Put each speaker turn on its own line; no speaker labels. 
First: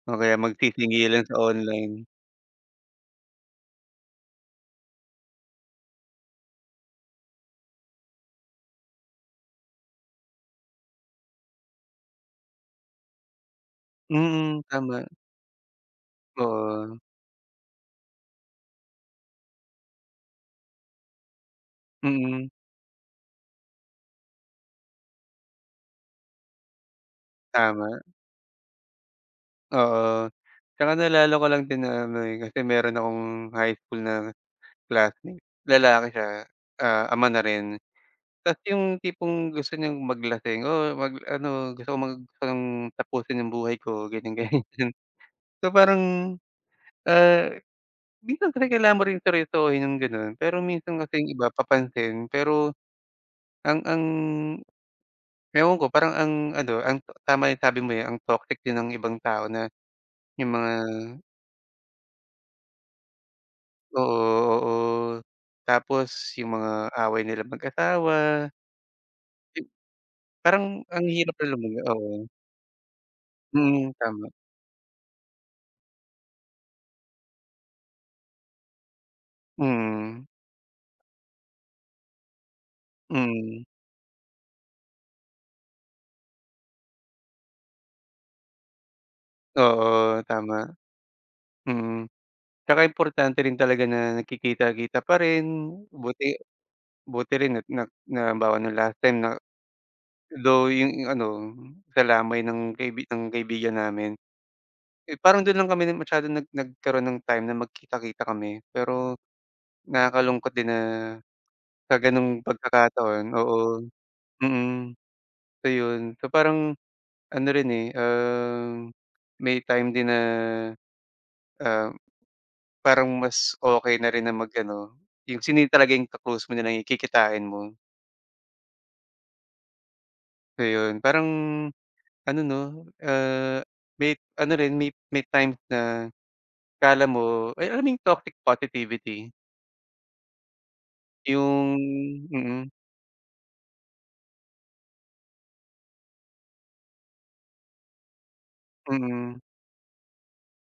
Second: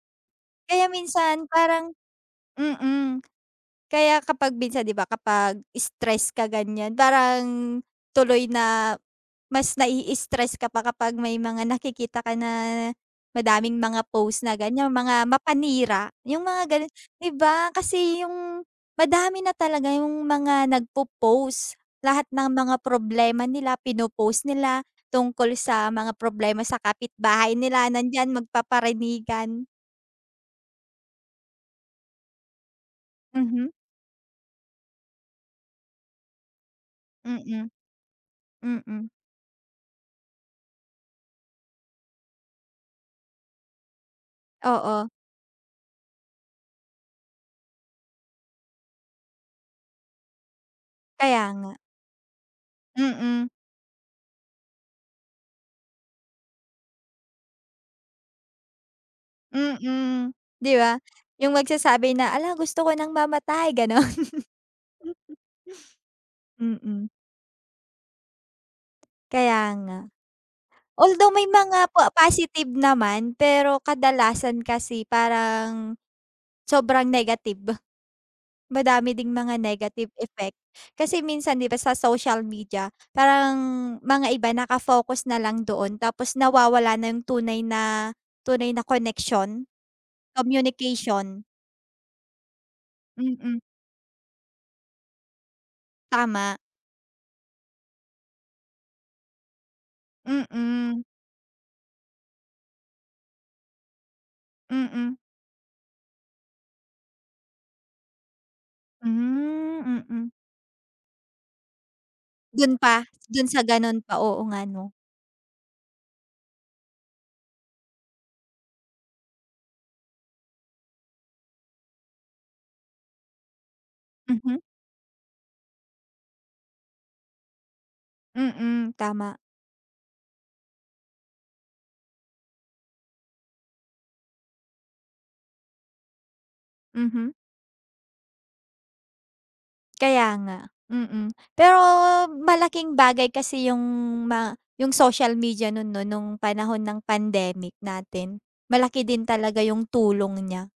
O kaya
Kaya
magsisingilan sa
minsan parang
online.
mm. Kaya kapag minsan di ba, kapag stress ka ganyan, parang tuloy na mas nai-stress ka pa kapag may mga nakikita ka na, madaming mga post na
Mm,
ganyan,
tama.
mga mapanira. Yung mga ganun.
Oo.
'Di ba? Kasi yung madami na talaga yung mga nagpo-post. Lahat
Mm.
ng mga problema nila pinopost nila, tungkol sa mga problema sa kapitbahay nila,
Tama.
nandiyan magpaparinigan.
Oo. Tsaka naalala ko lang din na may kasi meron akong
Mhm.
high school na classmate, lalaki siya, ah, ama na
Mm.
rin, tapos yung
Mm.
tipong gusto niyong maglasing, oh, mag ano, gusto kong mag parang tapusin yung buhay ko, ganyan, ganyan.
Oo.
So parang, ah, minsan kasi kailangan mo rin seryosohin yung gano'n, pero minsan kasi yung
Kaya
iba
nga.
papansin, pero
Mm.
ang ang ewan ko parang ang ano, ang tama yung sabi mo, eh, ang toxic din ng ibang tao na
Mm,
yung mga
di ba? Yung magsasabi na, hala gusto ko ng mamatay,
Oo,
gano'n.
oo. Tapos yung mga
Mm.
away nilang mag-asawa, eh,
Kaya nga.
parang ang
Although
hirap
may
na lumugar
mga po
oo.
positive naman, pero
Mm, tama.
kadalasan kasi parang, sobrang negative. Madami ding mga negative
Mm.
effect, kasi minsan di ba sa social media, parang
Mm.
mga iba nakafocus na lang doon, tapos nawawala na yung tunay na tunay na connection,
Oo, tama.
communication.
Mm. Tsaka importante rin
Mm.
talaga na nagkikita-kita pa rin, buti
Tama.
buti rin at na na halimbawa no'ng last time na though
Mm.
yung ano, sa lamay ng kaibi ng kaibigan namin,
Mm.
eh, parang do'n lang kami masyadong nag nagkaroon ng time na magkita-kita kami. Pero
Hmm, mm.
nakakalungkot din na, sa gano'ng
Do'n pa?
pagkakataon
Do'n sa
oo.
gano'n pa, oo nga 'no.
Mm. So yun. So parang ano rin, eh, um, may time din na, um, parang mas okey na rin na
Mhm.
mag-ano yung sino yung talaga ka-close mo, yun nalang kikitain mo.
Mm, tama.
Ayun. Parang, ano 'no, ah, may ano rin, may may times na, akala
Mhm.
mo ay, alam mo yung toxic positivity?
Kaya nga. Mm.
Yung
Pero
mm.
malaking bagay kasi yung, ma yung social media no'n 'no? No'ng panahon ng pandemic natin. Malaki din
Mm.
talaga yung tulong niya.